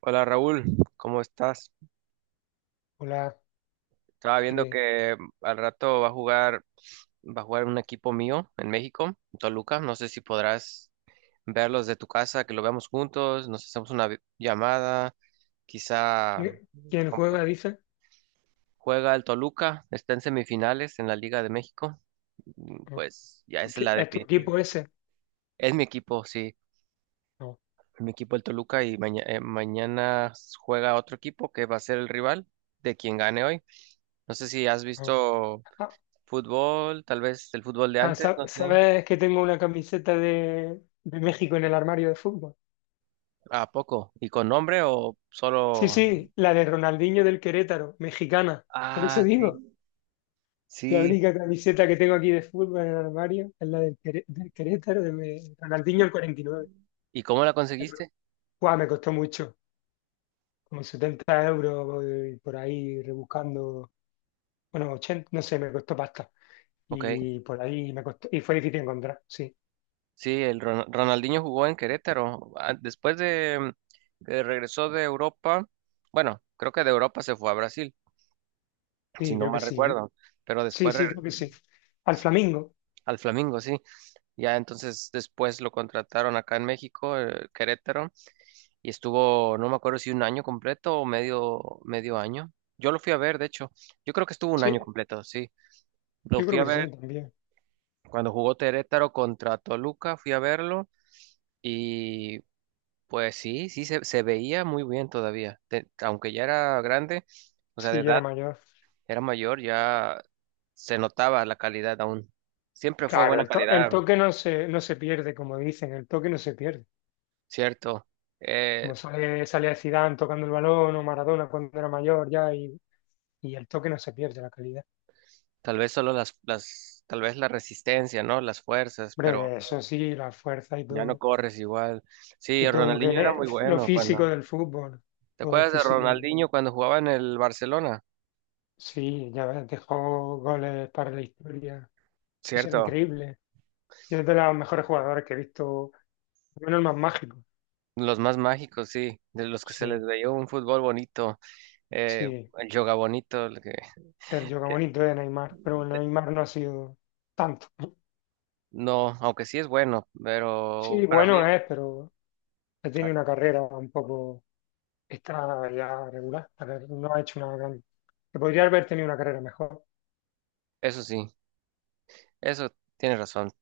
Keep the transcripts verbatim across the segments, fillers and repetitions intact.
Hola Raúl, ¿cómo estás? Hola, Estaba viendo ¿qué- que al rato va a jugar, va a jugar un equipo mío en México, en Toluca. No sé si podrás verlos de tu casa, que lo veamos juntos, nos hacemos una vi- llamada, quizá qué- ¿quién compa- juega? Dice. juega el Toluca, está en semifinales en la Liga de México. Mm, No. Pues ya esa es ¿Qué- la ¿Es tu definitiva. equipo ese? Es mi equipo, sí, No, es mi equipo el Toluca y maña- eh, mañana juega otro equipo que va a ser el rival de quien gane hoy. No sé si has no. visto Ah, fútbol, tal vez el fútbol de ah, antes, sa- no sé. ¿sabes que tengo una camiseta de, de México en el armario de fútbol? ¿A poco? ¿Y con nombre o Sí, solo? sí, la de Ronaldinho del Querétaro, mexicana. Por eso Ah, sí. digo, la Sí. única camiseta que tengo aquí de fútbol en el armario es la del, Queré- del Querétaro, de me- Ronaldinho ¿Y, el cuarenta y nueve. y cómo la Me co- conseguiste? Guau, me costó mucho, como setenta euros voy por ahí rebuscando, bueno, ochenta, no sé, me costó pasta. Ok. Y por ahí me costó, y fue difícil encontrar, sí, Sí, el Ron- Ronaldinho jugó en Querétaro. Ah, después de mm, que regresó de Europa, bueno, creo que de Europa se fue a Brasil, si sí, no creo que mal sí. recuerdo. Pero Sí, después re- sí, creo que sí. Al Flamingo, al Flamengo, sí. Ya entonces después lo contrataron acá en México, eh, Querétaro. Y estuvo, no me acuerdo si un año completo o medio, medio año. Yo lo fui a ver, de hecho, yo creo que estuvo un año sí, completo, sí. Lo yo fui creo a que sí ver también. cuando jugó Terétaro contra Toluca, fui a verlo y pues sí, sí, se, se veía muy bien todavía. Te- aunque ya era grande, o sea, de Sí, yo era edad, mayor. era mayor, ya se notaba la calidad aún. Siempre fue Claro, buena el, to- el calidad, toque no se, no se pierde, como dicen, el toque no se pierde. cierto. Eh, Como sale, sale Zidane tocando el balón o Maradona cuando era mayor ya, y, y el toque no se pierde, la calidad. Tal vez solo las, las, tal vez la resistencia, ¿no? Las fuerzas, pero Hombre, eso sí, la fuerza y ya no todo, corres igual. y Sí, todo lo que Ronaldinho era ne- muy lo bueno físico cuando. del fútbol, ¿Te todo lo acuerdas de físico. Ronaldinho cuando jugaba en el Barcelona? Sí, ya ves, dejó goles para la historia. Eso era Cierto, increíble. Yo es de los mejores jugadores que he visto, al menos el más mágico. los más mágicos, sí, de los que se les Sí, veía un fútbol bonito, eh, sí, el yoga bonito, el que el Joga que- bonito de Neymar, pero bueno, Neymar no ha sido tanto. no, aunque sí es bueno, pero Sí, para bueno mí, es, pero ha tenido una carrera un poco, está ya regular, a ver, no ha hecho una gran... Que podría haber tenido una carrera mejor. eso sí, eso tienes razón.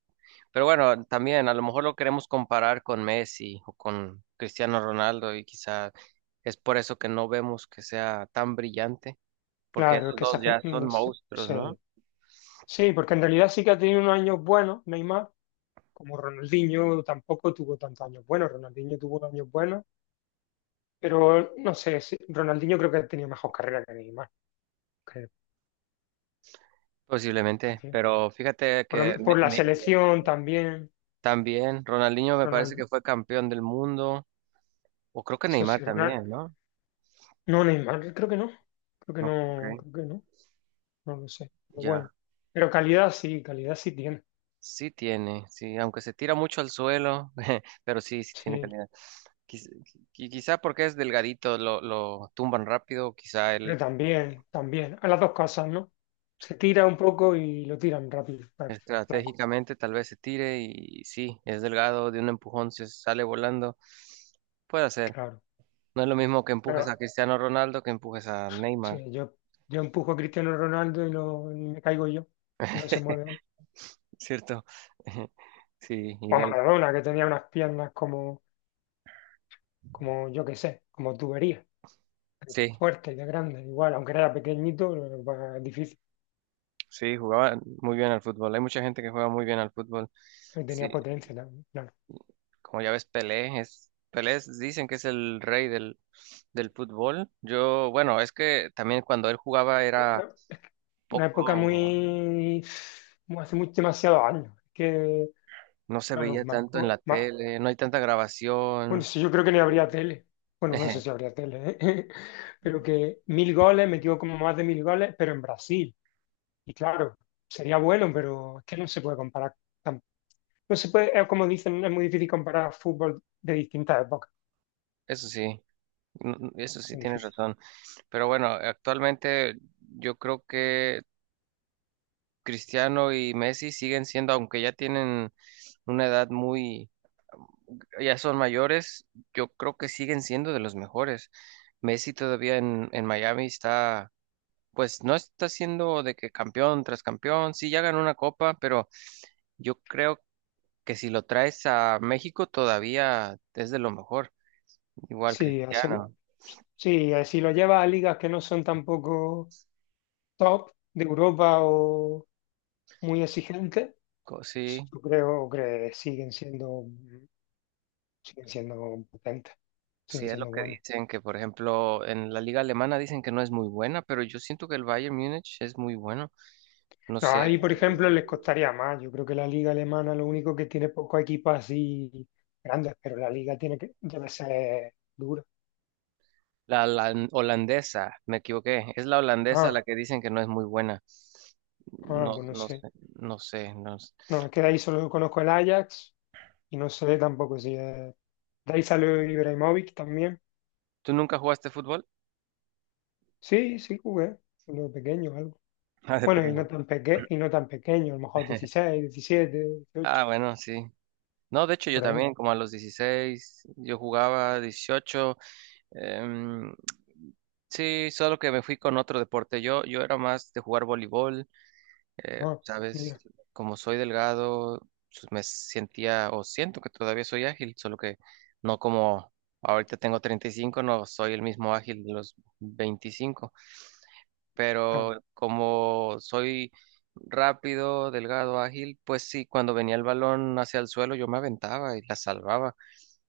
Pero bueno, también a lo mejor lo queremos comparar con Messi o con Cristiano Ronaldo y quizá es por eso que no vemos que sea tan brillante, porque Claro, es esos que esa dos ya gente, son no sé, monstruos, ¿no? sí, sí, porque en realidad sí que ha tenido unos años buenos, Neymar, como Ronaldinho tampoco tuvo tantos años buenos, Ronaldinho tuvo unos años buenos, pero no sé, sí, Ronaldinho creo que ha tenido mejor carrera que Neymar. Que, en Posiblemente, fin, pero fíjate por, que lo- por ne- la ne- selección también. también Ronaldinho me parece Ronald, que fue campeón del mundo, o creo que Eso sí, Neymar Ronald- también, ¿no? no, Neymar, creo que no, creo que No, ok, no, creo que no, no lo sé, pero bueno, ya. pero calidad sí, calidad sí tiene, Sí tiene, sí, aunque se tira mucho al suelo, pero sí, sí tiene sí, calidad. Quiz- qui- Quizá, porque es delgadito, lo, lo tumban rápido, quizá pero él también, también, a las dos cosas, ¿no? Se tira un poco y lo tiran rápido, pa- flaco, estratégicamente tal vez se tire y sí, es delgado, de un empujón se sale volando, puede ser. claro, No es lo mismo que empujes pero a Cristiano Ronaldo que empujes a Neymar, sí, yo, yo empujo a Cristiano Ronaldo y, lo, y me caigo yo, y no se mueve él. ¿cierto? Sí, O a igual. Maradona, que tenía unas piernas como, como yo qué sé, como tubería. Sí, Fuerte, de grande, igual, aunque era pequeñito, lo que difícil, sí, jugaba muy bien al fútbol. Hay mucha gente que juega muy bien al fútbol. tenía Sí, potencia también, claro. como ya ves, Pelé es, Pelé es- dicen que es el rey del, del fútbol. Yo, bueno, es que también cuando él jugaba era Una una época poco, muy, muy- hace mucho, demasiados años. Que, no se claro, veía tanto en marcó, la ma- tele, no hay tanta bueno, grabación. sí, yo creo que ni habría tele, bueno, no sé si habría tele, ¿eh? Pero que mil goles, metió como más de mil goles, pero en Brasil, y claro, sería bueno, pero es que no se puede comparar. tan- No se puede, eh, como dicen, es muy difícil comparar fútbol de distintas épocas. Eso sí, n- n- eso sí, Muy tienes difícil. razón. Pero bueno, actualmente yo creo que Cristiano y Messi siguen siendo, aunque ya tienen una edad muy, ya son mayores, yo creo que siguen siendo de los mejores. Messi todavía en, en Miami está, pues no está siendo de que campeón tras campeón, sí ya ganó una copa, pero yo creo que si lo traes a México todavía es de lo mejor. Igual Sí, hace- Cristiano, sí, eh, si lo llevas a ligas que no son tampoco top de Europa o muy exigentes, co- pues, sí, yo creo que siguen siendo, siguen siendo potentes, sí siguen es lo siendo que buenos. dicen, que por ejemplo en la liga alemana dicen que no es muy buena, pero yo siento que el Bayern Múnich es muy bueno. No No, sé, ahí, por ejemplo, les costaría más. Yo creo que la liga alemana lo único que tiene poco equipos así grandes, pero la liga tiene que, debe ser dura. la, la holandesa, me equivoqué. Es la holandesa la Ah, que dicen que no es muy buena. ah, No, pues no no sé. sé, no sé, no sé. No, es que de ahí solo conozco el Ajax y no sé tampoco si es... De ahí salió Ibrahimovic también. ¿Tú nunca jugaste fútbol? Sí, sí jugué, cuando pequeño algo. Ah, de Bueno, y pequeño. no tan peque y no tan pequeño, a lo mejor dieciséis, diecisiete, dieciocho, Ah, bueno, sí. No, de hecho yo por ahí. también, como a los dieciséis yo jugaba dieciocho, em, sí, solo que me fui con otro deporte. Yo, yo era más de jugar voleibol. eh, Ah, Sabes, mira, como soy delgado, pues, me sentía o siento que todavía soy ágil, solo que no como ahorita, tengo treinta y cinco, no soy el mismo ágil de los veinticinco. ah, Pero como soy rápido, delgado, ágil, pues sí, cuando venía el balón hacia el suelo yo me aventaba y la salvaba.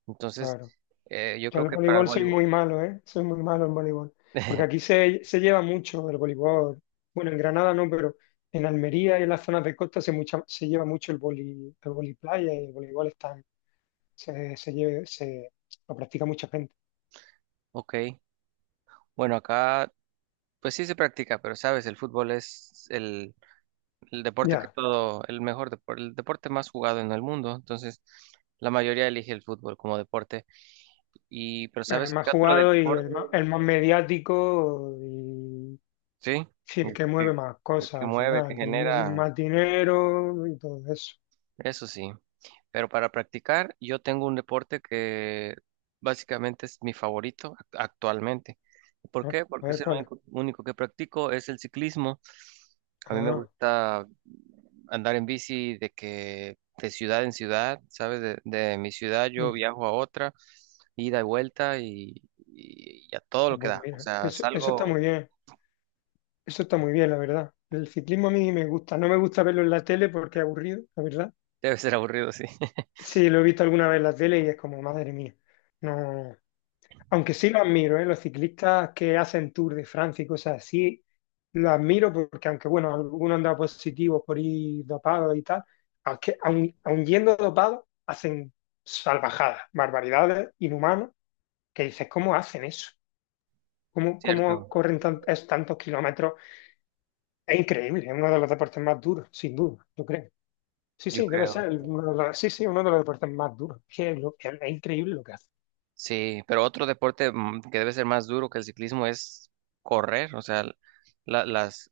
Entonces, claro. eh, yo Yo creo en el que para el voleibol soy voleibol, muy malo, ¿eh? Soy muy malo en voleibol. Porque aquí se, se lleva mucho el voleibol. Bueno, en Granada no, pero en Almería y en las zonas de costa se, mucha, se lleva mucho el voli, el voliplaya y el voleibol están, se, se, lle- se lo practica mucha gente. ok, bueno, acá pues sí se practica, pero sabes, el fútbol es el el deporte que Ya, todo, el mejor deporte, el deporte más jugado en el mundo. Entonces, la mayoría elige el fútbol como deporte. Y, pero el ¿sabes más qué otro jugado y deporte? el más, el más mediático. Sí, Sí, el el que que, mueve más el cosas que al mueve, el que final, dinero- genera, más dinero y todo eso. eso sí. Pero para practicar, yo tengo un deporte que básicamente es mi favorito act- actualmente. ¿Por ¿No? qué? A Porque ver es el cuál es. único, único que practico, es el ciclismo. A mí me Ah, gusta andar en bici de que de ciudad en ciudad, ¿sabes? De, de mi ciudad yo sí. viajo a otra, ida y vuelta y, y, y a todo Ah, lo que pues da. O mira, sea, eso, eso está muy salgo, bien, eso está muy bien, la verdad. El ciclismo a mí me gusta, no me gusta verlo en la tele porque es aburrido, la verdad. debe ser aburrido, sí. Sí, lo he visto alguna vez en la tele y es como, madre mía, no. Aunque sí lo admiro, ¿eh? Los ciclistas que hacen Tour de Francia y cosas así, lo admiro porque aunque, bueno, algunos han dado positivos por ir dopados y tal, aunque, aun, aun yendo dopados, hacen salvajadas, barbaridades, inhumanos, que dices, ¿cómo hacen eso? ¿Cómo, cómo Cierto, corren tan- es- tantos kilómetros? Es increíble, es uno de los deportes más duros, sin duda, yo creo. Sí, yo sí, debe ser, creo. el- uno de los- sí, sí, uno de los deportes más duros. Que es, lo- es, es increíble lo que hacen. Sí, pero otro deporte mm, que debe ser más duro que el ciclismo es correr, o sea, la- las,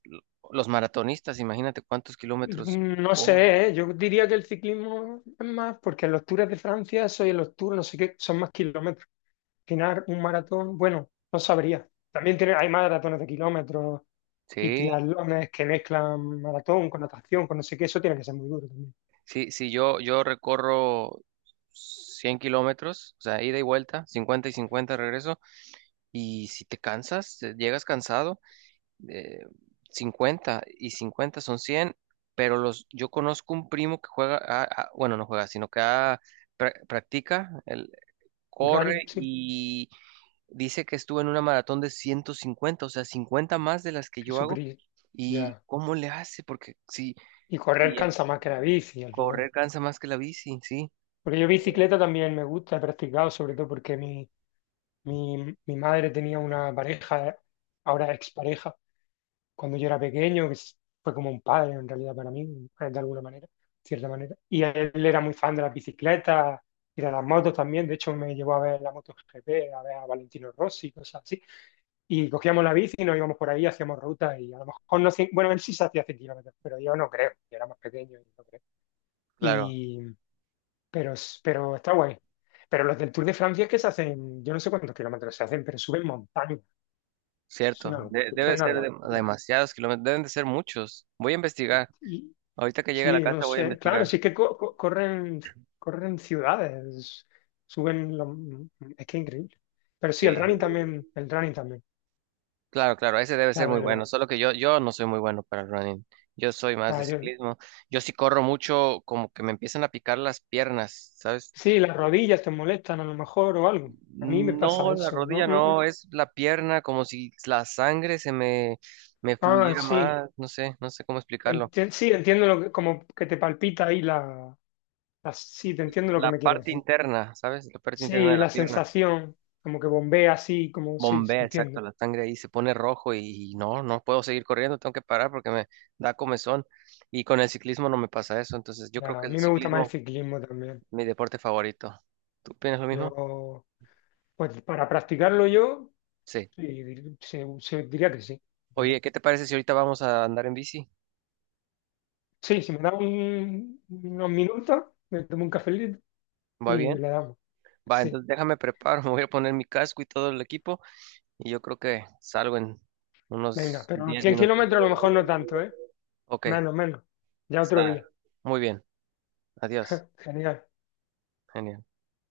los maratonistas, imagínate cuántos kilómetros Mm, No corren. sé, ¿eh? Yo diría que el ciclismo es más, porque en los Tours de Francia, eso en los Tours, no sé qué, son más kilómetros. Al final, un maratón, bueno, no sabría. También tiene, hay maratones de kilómetros y Sí, triatlones que mezclan maratón con natación, con no sé qué, eso tiene que ser muy duro también. sí, sí, yo, yo recorro cien kilómetros, o sea, ida y vuelta, cincuenta y cincuenta regreso, y si te cansas, eh, llegas cansado, eh, cincuenta y cincuenta son cien, pero los, yo conozco un primo que juega, a- a- bueno, no juega, sino que ha- pra- practica, Running, corre sí, y dice que estuvo en una maratón de ciento cincuenta, o sea, cincuenta más de las que yo hago. Jesucristo, ¿Y ya. cómo le hace? Porque si, Y correr si eh, cansa más que la bici al final. correr cansa más que la bici, sí, Porque yo bicicleta también me gusta, he practicado, sobre todo porque mi, mi, mi madre tenía una pareja, ahora expareja cuando yo era pequeño, que s- fue como un padre en realidad para mí, eh, de alguna manera, cierta manera. Y él era muy fan de las bicicletas y de las motos también. De hecho, me llevó a ver la MotoGP, a ver a Valentino Rossi, cosas así. Y cogíamos la bici y nos íbamos por ahí, hacíamos rutas y a lo mejor no cien- bueno, él sí se hacía cien kilómetros, pero yo no creo, yo era más pequeño y no creo. claro, Y, pero, s- pero está guay. Pero los del Tour de Francia es que se hacen, yo no sé cuántos kilómetros se hacen, pero suben montaña. Es una cierto. locura, De- es que Debe es una ser de- locura. demasiados kilómetros, deben de ser muchos. Voy a investigar. Y, Ahorita que llegue a la Sí, no casa voy a sé. Claro, investigar. sí que co- co- corren, corren ciudades, suben. lo- mm, mm, Es que increíble. Pero sí, Sí, el running también, el running también, claro, claro, ese debe la ser muy bueno. verdad. Solo que yo, yo, no soy muy bueno para el running. Yo soy más Ah, de yo- ciclismo. Yo sí corro mucho, como que me empiezan a picar las piernas, ¿sabes? sí, las rodillas te molestan a lo mejor o algo. A mí me pasa No, la eso, ¿no? rodilla No. no, es la pierna, como si la sangre se me, me Ah, fluyera sí. más, no sé, no sé cómo explicarlo. Enti- sí, entiendo lo que, como que te palpita ahí. la, la- Sí, te entiendo lo que La me quieres parte decir. interna, ¿sabes? La parte interna Sí, de la la pierna. sensación, como que bombea así, como sí, se Bombea, exacto, entiende. la sangre ahí se pone rojo y, y no, no puedo seguir corriendo, tengo que parar porque me da comezón. Y con el ciclismo no me pasa eso, entonces yo creo Ya, que a el mí me gusta más el ciclismo ciclismo también. es mi deporte favorito. ¿Tú piensas lo mismo? Yo... Pues para practicarlo yo, Sí. sí, dir- se, se- diría que sí, ¿verdad? Oye, ¿qué te parece si ahorita vamos a andar en bici? Sí, si me da un- unos minutos, me tomo un cafelito ¿Va y bien? le damos. Va, Sí, entonces déjame preparo, me voy a poner mi casco y todo el equipo. Y yo creo que salgo en venga, unos pero los diez cien minutos. kilómetros a lo mejor no tanto, ¿eh? Ok, Menos, menos. Ya otro está. día. Muy bien. Adiós. Genial. Genial.